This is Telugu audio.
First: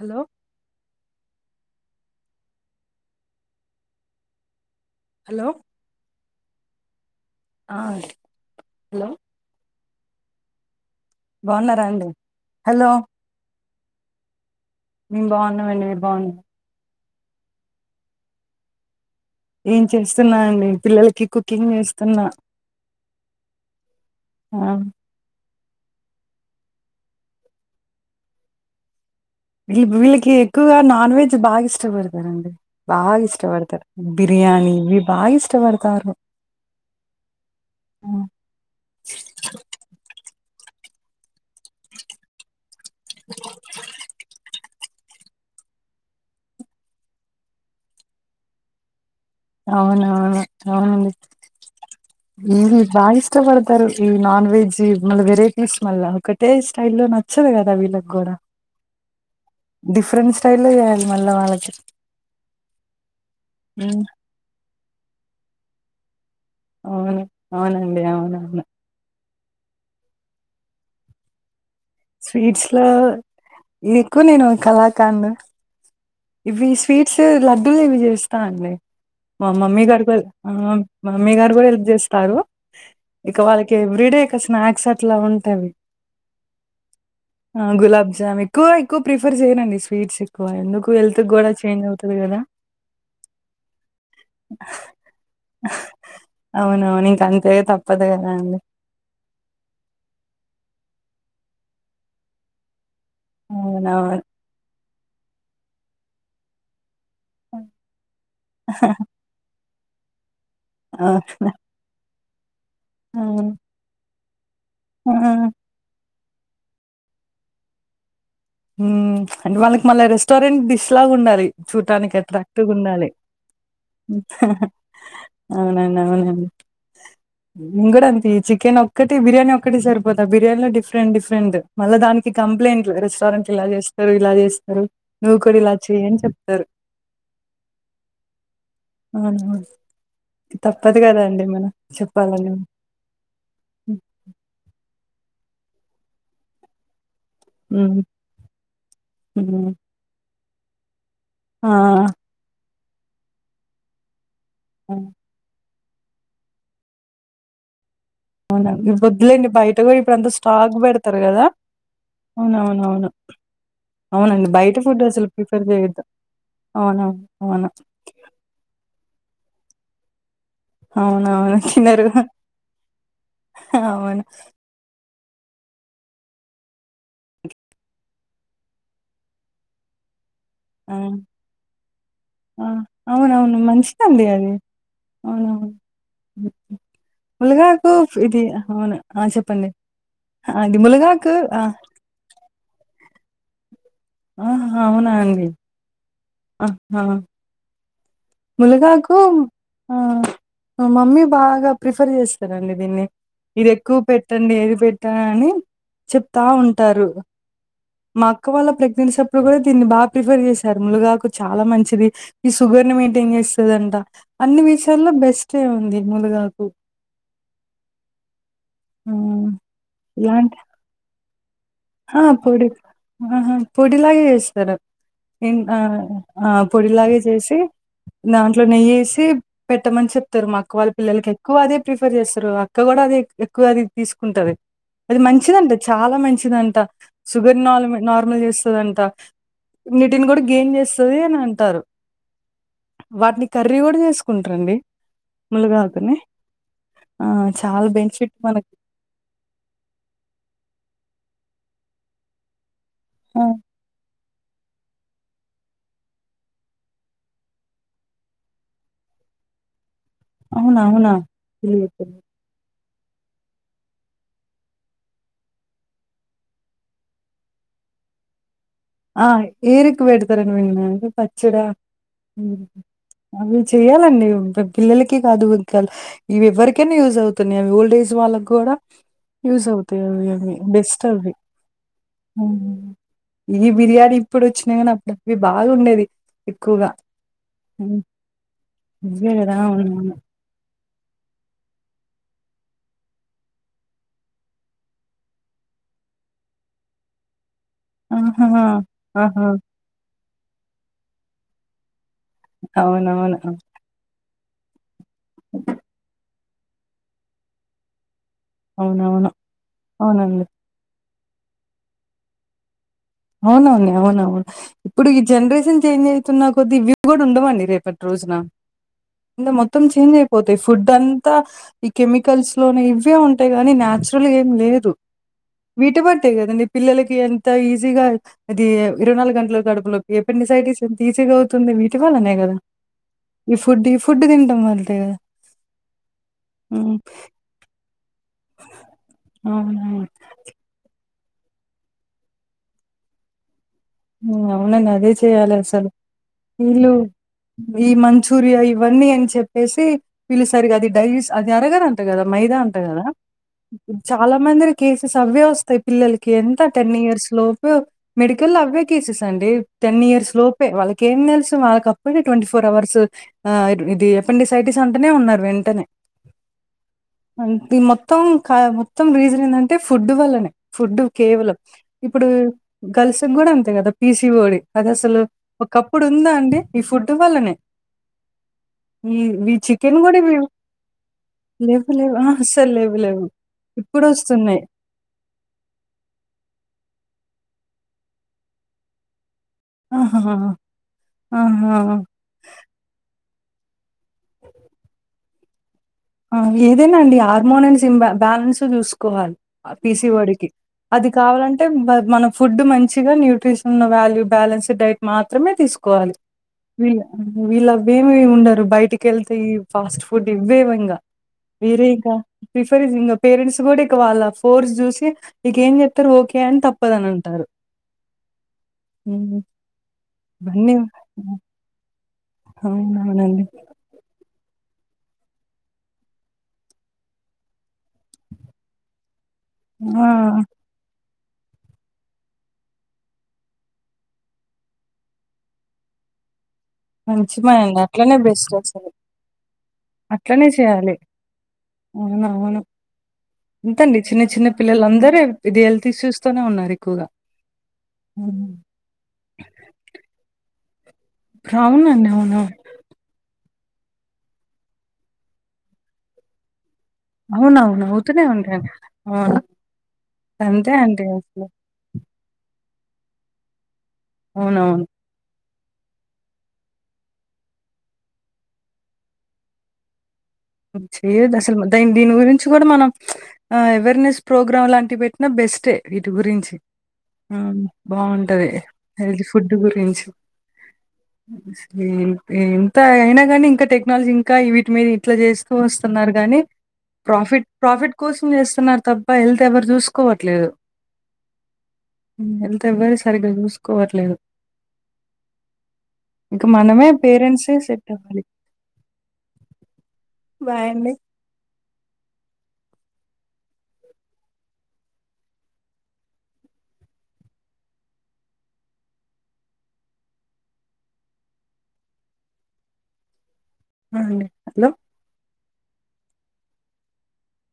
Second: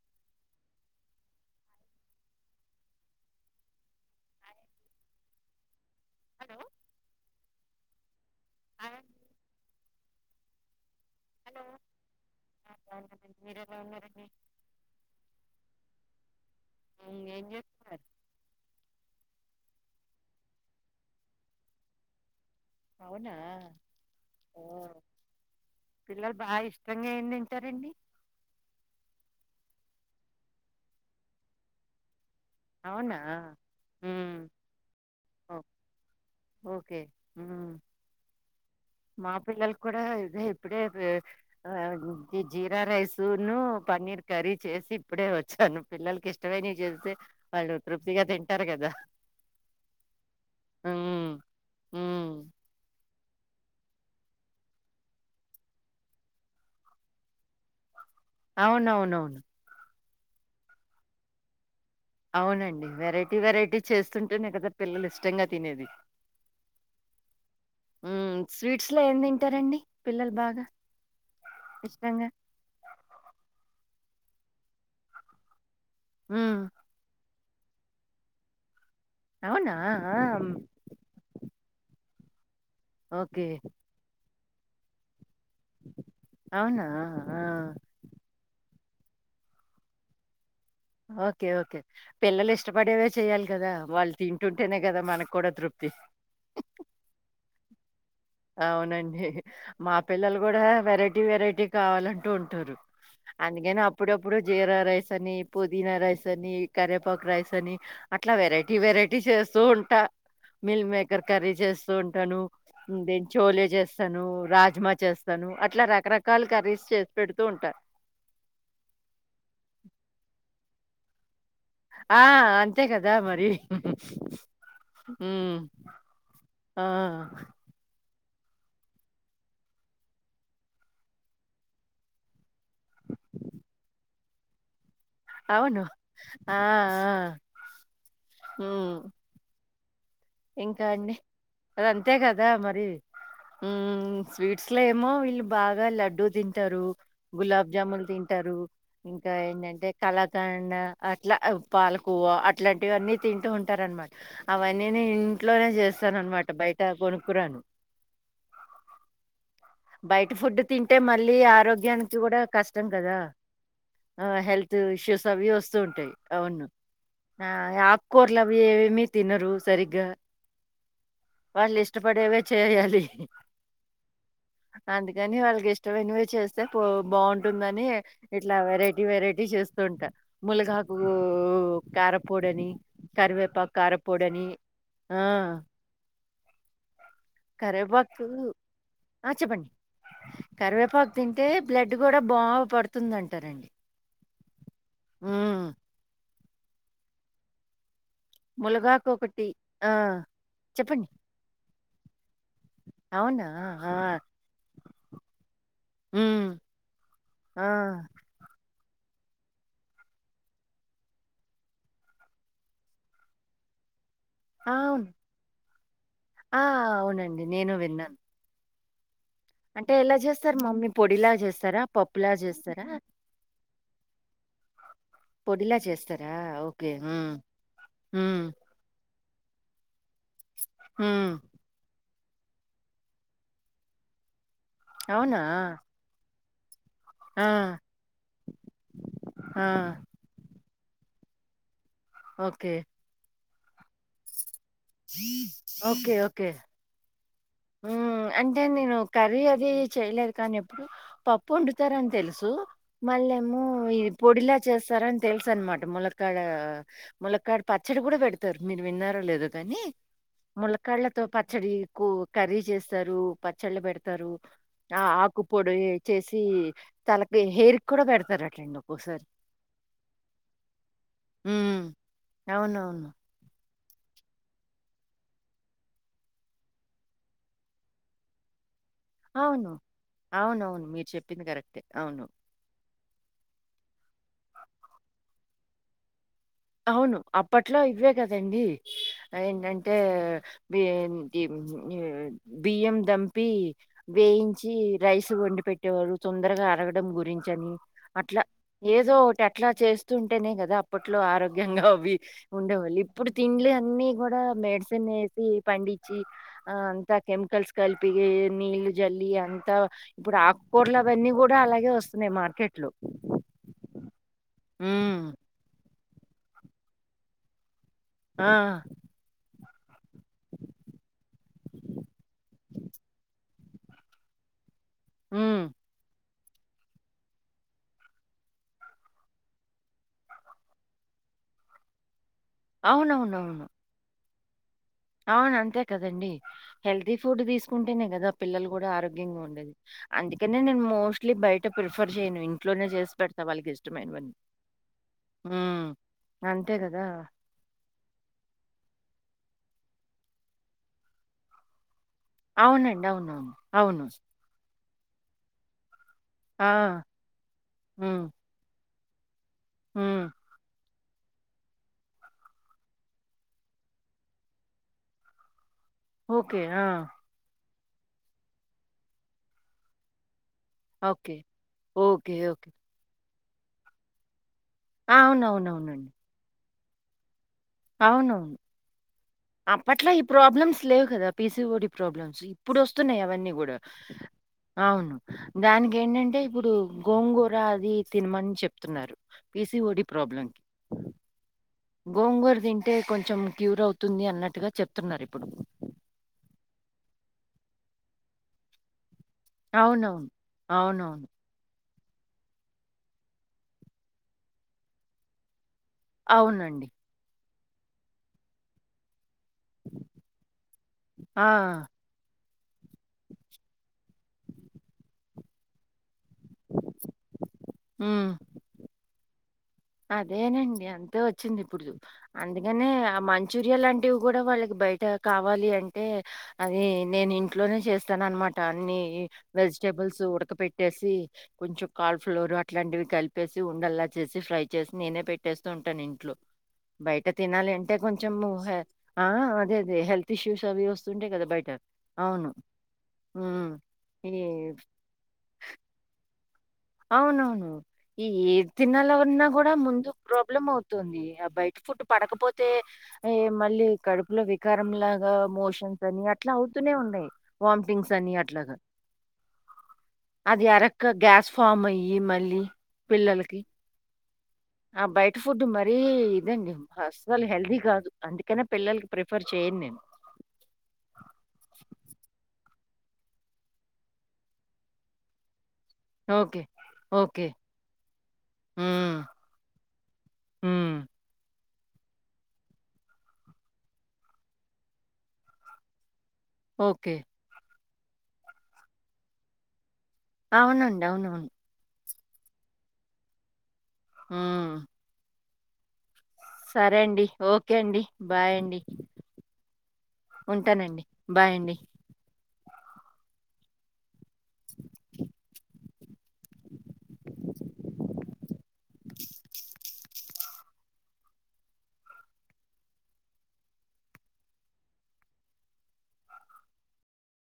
హలో హలో హలో ఆ అండి హాయ్ హలో అండి హలో బాగున్నారా అండి హలో బాగున్నానండి [unintelligible] మేం బాగున్నామండి మీరు బాగున్నార అ ఏం [unintelligible] ఏం చేస్తున్నా అండి, పిల్లలకి కుకింగ్ చేస్తున్నా. అవునా ఆ ఓ పిల్లలు బాగా ఇష్టంగా ఏం తింటరండి? వీ వీళ్ళకి ఎక్కువగా నాన్ వెజ్ బాగా ఇష్టపడు తరుఅండి బాగా అవునా ఇష్టపడతరు. ఉమ్ బిర్యానీ ఇవి బాగా ఓ ఇష్టపడతారు. ఓకే ఆ మా పిల్లలు కూడా ఇదే ఇప్పుడే ఆ జీ బగార రైస్ ఉన్ను పన్నీర్ కర్రీ చేసి ఇప్పుడే వచ్చాను పిల్లలకి ఇష్టమైనయి చేస్తే వాళ్ళు తృప్తిగా తింటారు కదా. అవునవును అవునండి ఉమ్ ఉమ్ [unintelligible] బాగా ఇష్టపడతారు, ఈ నాన్ వెజ్ మళ్ళ వెరైటీస్ మళ్ళా. ఒకటే స్టైల్ లో నచ్చదు కదా వీళ్ళ అవునవునవును. డిఫరెంట్ స్టైల్లో లో చేయాలి మళ్ళా వాళ్ళకి. అవునండి వెరైటీ వెరైటీ ఉమ్, చేస్తుంటేనే కదా పిల్లలు ఇష్టంగా తినేది. అవును అవునండి అవునవును స్వీట్స్ లో ఎం తిం టరండి పిల్లలు బాగా. ఇష్టంగా? స్వీట్స్ లో ఎక్కువ నేను కళాకాండ్. హ్మ్. ఇవి స్వీట్స్ లడ్డులు ఇవి చేస్తా అండి. మా అవునా! మమ్మీ గారు కూడా ఆ హ్మ్. మమ్మీ గారు కూడా హెల్ప్ చేస్తారు. ఇక ఓకే. వాళ్ళకి ఎవ్రీ డే ఇక స్నాక్స్ అట్లా ఉం టవి అవునా! ఆ గులాబ్ జామ్ ఎక్కువా ఎక్కువ ప్రిఫర్ చేయ్యనండి స్వీట్స్ ఎక్కువ ఎందు ఓకే ఓకే పిల్లలు ఇష్టపడేవే చెయాలి కదా. వాళ్ళు తింటుంటేనే కదా మనకు కూడా తృ ప్తి అవునవును ఇంక అంతే కద్ అవునండి మా పిల్లలు కూడా వెరైటీ వెరైటీ కావాలంటూ ఉంటారు. అందుకనే అవునవును అప్పుడప్పుడు జీర రైస్ అని, పుదీనా రైస్ అని, కరే పాక్ రైస్ అని అట్లా వెరైటీ వెరైటీస్ చేస్తూ ఉంటా. మిల్క్ మేకర్ అవును కర్రీ చేస్తూ ఉంటాను, ఇది ఆ చోలే చేస్తాను, రా జ్మా ఆ చేస్తాను అట్లా రకరకాల కర్రీస్ చేసి పెడుతూ ఉంటా. ఉ అంటే వాళ్ళకి మళ్ళీ రెస్టారెంట్ డిష్ లాగా ఉండాలి. చూటానికి ఆ! అట్రాక్టివ్గా అంతే ఉండాలి. కదా మరి. హ్మ్. అవునండి, అవునండి. ఆ నేను కూడా అంతే ఈ చికెన్ ఒక్కటి బిర్యాని ఒక్కటి సరిపోదు. ఆ బిర్యానీలో డిఫరెంట్ డిఫరెంట్ మళ్ళా దానికి కంప్లైంట్లు రెస్టారెంట్ ఇలా చేస్తరు, ఇలా చేస్తరు. నువ్వు కూడా ఇలా అవును. చెయ్యని ఆ! చెప్తరు. ఆ! హ్మ్. అవునా ఇంకా అండి అది అంతే కదా చెప్పాలండి ఉమ్ మరి. ఉ స్వీట్స్ల ఏమో వి ళ్ళుబాగా లడ్డూ తింటరు, గులా జామున్ తింటరు ఇంకా ఉమ్ ఏందంటే కళా కాండ అట్లా ఆ పాలకోవ అట్లాంటివి అన్నీ తింటూ ఉంటారు అనమాట. ఆ నేను ఇంట్లోనే చేస్తాను అనమాట బయట కొనుక్కురాను. అవునా వద్దులేండి. బయట కూడా ఇప్పుడు అంతా బయటి ఫుడ్ స్టాక్ తింటే పెడతారు మళ్ళీ కదా ఆరోగ్యానికి కూడా కష్టం అవునవునవును కదా. ఆ అవునండి హెల్త్ బయట ఫుడ్ ఇష్యూస్ అసలు అవి ప్రిఫర్ వస్తూ చేయొద్దు ఉంటయి అవును. అవునవును ఆ అవును ఆకు కూరలు అవి ఏమి తినరు సరిగ్గా. అవునవును వాళ్ళు తినరు ఇష్టపడేవే చేయాలి అవును అందుకని వాళ్ళకి ఇష్టం ఎన్వి చేస్తే పో బాగుంటుందని ఇట్లా వెరైటీ వెరైటీ చేస్తుూంటారు ములగాకు ఆ ఆ కారపూడని అవునవును కరివేపాకు మంచిదండి కారపూడని ఆ ముల్గాకు ఇది అవును ఆ బట్ చెప్ప కరివేపాకు తింటే ఆ బ్లడ్ గుడా బాగ్ పడుతుంది అంటారండి హ్హ్ అవునా అండి ఆహా ములగాకు ములుగాకు ఒకటి ఆ మా చెప్పండి మమ్మీ బాగా ప్రిఫర్ చేస్తదండి దీన్ని అవునా ఇది ఆ ఎక్కువ పెట్టండి ఏది పెట్టాను అనీ చెప్తా ఉమ్ ఉంటారు ఆ మా అక్క వాళ్ళ ప్రెగ్నెన్సీ అప్ ఇప్పుడు గుడా దీన్ని బాగా ప్రిఫర్ చేసారు ములుగాకు చాలా మంచిది ఇది షుగర్ ని ఏం చేస్తాదంట అ అన్ని అవును విషయాల్లో బెస్టే ఉంది ఆ ములుగాకు అవునండి నేను విన్నాను అంటే ఎలా చేస్తారు మమ్మీ పొడిలా చేస్తా ఆ పొడి ఆహా పొడిలాగ చేస్తారు ఇన్ పొడిలా ఆ చేస్తారా ఆ ఓకే. పొడిలాగ హ్మ్. చేసి హ్మ్. దాంట్లో నెయ్యేసి పెట్టమని చెప్తారు మా అక్క వాళ్ళ పిల్లలకి హ్మ్. ఎక్కువ అదే ఫ్రీఫ్ ర్ చేస్తారు అక్క గుడా అది ఎ ఎక్కువ అది తీసుకుంటది అది అవునా! మంచిదంట చాలా మంచిదంట ఆ! షుగర్ నాల్మల్ నార్మల్ చేస్తదంట ఆ! వీటిని గుడా గెయిన్ చేస్తది అని అంటారు ఓకే వాటిని కర్రీ గుడా చేేసుకున్ ఓకే ఓకే ఆ చాలా ఉ బెనిఫిట్ అంటే మనకి నేను కర్రీ అది చేయలేదు కానీ ఎప్పుడు పప్పు వండుతారని తెలుసు ఆ మళ్ళేమో ఇది ప్ పొడిలా చేస్తారని తెల్సనమాట ములక్కడ ఆ ములక్కాడ పచ్చడి గుడా బెడుతరు మీరు విన్నారా లేదు కానీ అవునా అవునా ములకాళ్ళతో పచ్చడి ఇ కూ తెలియట్లేదు. కర్రీ చేస్తారు పచ్చళ్ళు బేడుతారు ఆ ఆకుపొడి ఏ చేసి తలకి హెయిర్ కూడా బెడుతారాటండో ఆ ఏరుకి బెడుతరని విన్న పచ్చడా హ్మ్. అ అవునవును. ఆ వి చెయ్యాలండి పి పి పిల్లలకి కాదు ఇంక హ్ ఇవి ఎవరికైనా యూజ్ అవుతున్నాయి అవి ఓల్డ్ ఏజ్ వాళ్ళకి కూడా యూస్ అవును. అవుతయి అవి అవి అవునవును. బెస్ట్ మీరు అవ్వి చెప్పింది కరెక్టే. అవును. ఇది బిర్యానీ ఇప్పుడు వొచ్చినాయి కానీ అప్పుడు అవి బాగుండేది ఎక్కువగా. అవును అప్పట్లో హ్మ్. ఇవ్వే గదండి ఇవే గదా! ఏంటంటే అవునవును. బియ్యమ్ కీ ఇమ్ నిమ్ బియ్యం దంపి వేయించి రైస్ వండిపే పెట్టేవడు తొందరగా అరగడం గురించి అని అట్ల ఆహా! ఏదో ఒకటి ఆహా! అట్ల చేస్ ఉంటేనే గదా అప్పట్లో ఆరోగ్యంగా హా అవి ఉండేవాళ్ళు ఇప్పుడు అవునవును. తింలే అన్ని కూడా మెడి తినేది పండిచ్చి ఆ అంతా కెమికల్స్ కలిపి ఏ నీళ్లు జల్లి అవునవును. అంతా ఇప్పుడు అవునండి. ఆకుకూరలు అవన్నీ గుడా అలాగే వొస్తున్నాయి మార్కెట్ లో అవునా అండి అవునవును ఇప్పుడు ఈ హ్మ్. జెన్రేషన్ చేంజ్ అయితున్న కొద్ది ఇవ్వి గుడా ఉండవండి రేపటి ఆఅ ఇంద మొత్తం చేంజ్ అయిపోతయి ఫుడ్ అంతా ఈ కెమికల్స్ లోనే ఇవ్వే ఉంటయి గా కానీ నాచురల్ ఏం లేదు హ్మ్. వీటి బట్టే గద నీ పిల్లలకి ఎంత ఇజ్ ఈజీగా అ అది ఇరవై నాలుగు గంటలు కడుపులోకి ఏపెండిసైటిస్ ఎంత ఈజీగా అవుతుంది వీటి వల్లనే గదా ఈ అవునవునవును. ఫుడ్ ఈ ఫుడ్ తింటం వల్ల అవును అంతే కదండి హెల్తీ ఫుడ్ తీసుకుంటేనే గదా పిల్లలు గుడా ఆరోగ్యంగా ఉండేది అవునవును. అందుకనే నేను మో మోస్ట్లీ బయట ప్రిఫర్ చేయనివి ఇంట్లోనే చేసి పెడుత వాళ్ళకి ఇష్ మ్ అవునండి అదే చెయాలి అసలు అంతే వీళ్ళు గదా! ఈ మంచూరియా ఇవన్నీ అని చెప్ వేసి పిల్లిసరిగా అది డైస్ అది అరగదు ట గదా మైదా అంట గదా అవునండి. అవునవును. అవును. చాలా మంది కేసెస్ అవ్వే వస్తాయి పిల్లలకి ఎంత ఆ! టెన్ ఇయర్స్ లోపు హ్మ్. మెడికల్లో అవ్వే కేసెస్ అండి టెన్ హ్మ్. ఇయర్స్ లోపే వళ్ళకి కేం తెల్సు వాళ్ళకప్పుడే ట్వంటీ ఫోర్ అవర్స్ ఆ ఇటు ఇది ఎఫెండిసైటిస్ అంటనే ఉన్నరు వెంటనే ఓకే ఆ ఇది మొత్తం మొత్తం రీజన్ ఏంటంటే ఫుడ్ వల్లనే ఫుడ్ ఓకే. కేవలం ఇప్పుడు ఓకే. ఓకే. గల్స్ కూడా అంతే కదా పీసిఓడి అది ఆ! అసలు ఒకప్పుడు ఉందా అండి ఈ ఫుడ్ వల్లనే అవును ఈ ఈ చికెన్ అప్పట్లా గూడా ఈ ఇవి ప్రాబ్లమ్స్ లేవు కదా పీసిఓడి లేవు లేవు. ఆ! ప్రాబ్లమ్స్ అస్సలు ఇప్పుడు లేవు వస్తున్నాయి లేవు. అవన్నీ కూడా ఇప్పుడొస్తున్నాయి. అవును దానికి ఏంటంటే ఇప్పుడు గోంగోలు అది తినమని చెప్తున్నారు పీసీఓడీ ఆహాహా ప్రాబ్లమ్‌కి. అవునా గోంగూర తింటే కొంచెం క్యూర్ అవుతుంది అన్నట్టుగా చెప్తున్నారు ఇప్పుడు ఏదేనాండి హార్మోనన్స్ ఇబ బ్యాలెన్స్ చూసుకోవాలి అవునవును. పీసీవాడికి అది అవునవును. కావాలంటే మన ఫుడ్ మంచిగా న్యూట్రిషన్ వ్యాల్యూ బ్యాలెన్స్డ్ డైట్ మాత్రమే తీసుకో కోవాలి అవునండి. ఇగ వీళ అవేమి ఉండరు బయటికి వెళ్తే ఈ ఫాస్ట్ ఫుడ్ ఇవ్వేవి ఇంకా ఆ! వేరే ఇంకా ప్రిఫర్ ఇంకా పేరెంట్స్ కూడా ఇక వాళ్ళ ఫోర్స్ చూసి ఇక ఏం చెప్తారు ఓకే అని తప్పదని అంటారు ఊ ఉ అదేనండి అంతే వచ్చింది ఇప్పుడు అందుకనే ఆ అవునవునండి. మంచూరియ లాంటివి కూడా వాళ్ళకి బయట కావాలి అంటే అది నేను ఇంట్లోనే చేస్తాను అనమాటన్ని ఆ! వెజిటబుల్స్ ఉడక పెట్టేసి కొంచెం కాల్ ఫ్లోర్ అట్లాంటివి కలిపేసి ఉండల్లా చేసి ఫ్రై చ్చేసి నేనే పెట్టేస్తూ ఉంటాను ఇంట్లో బయట మంచి మ తినాలి అండి. అంటే అట్లనే కొంచెం బెస్ట్ అసలు. ఆ అదే అదే హెల్త్ అట్లనే ఇష్యూస్ అవి చేయాలి. వస్తుంటాయి కదా బయట అవును. అవునవును హ్మ్. ఎంతండి చిన్న చిన్న ఈ పిల్లలు అందర విద హెల్త్ ఇష్యూస్ తో ఉన్నారు ఎక్కువగా. అవునవును ఈ హ్మ్. తినాలవర్న్నా కూడాడా ముందు ప్రాబ్లమ్ అవుతు తుంది ఆ బయట ఫుట్టు అవునండి అవును. పడకపోతే మళ్ళీ కడుపులో వికారం లాగా మోషన్స్ అని అట్లా తూనే వున్నాయ్ అవునవును వాటింగ్స్ అవుతూనే అని అట్లా ఉంటాయండి. అవును అది అంతే అరక్క అండి గ అసలు. అమ్మో ఏ మళ్ళీ పిల్లలకి అవునవును టి ఫుడ్ మరీ ఇదండి అస్సలు హెల్దీ కాదు అందుకనే పిల్లలకి ప్రిఫర్ చేయను నేను చెయదు అసలు ద దీని గురించి కూడా మనం ఆ అవేర్నెస్ ప్రోగ్రామ్ లాంటివి పెట్టిన బెస్టే వీటి గురించి ఓకే. ఓకే. అవును బాగుంటది హ్మ్. హెల్తీ ఫుడ్ గురించి హ్మ్. ఎంత ఎంత అయినా కాని ఇంకా టెక్నాలజీ ఇంకా వీటి మీద ఇట్లా చేస్తూ వస్తున్నారు కాని ఓకే. ప్రాఫిట్ ప్రాఫిట్ కోసం చేస్తున్నారు తప్ప హెల్త్ ఎవరు చూసుకో అవునండి అవునవును హెల్త్ ఎవ్వరు సరిగ్గా చూసుకోవర్లేదు హ్మ్. సరే అండి ఓకే సెట్ అండి అవ్వాలి బాయ్ అండి బాయ్ అండి ఉంటానండి బాయ్ అండి అ అండి హలో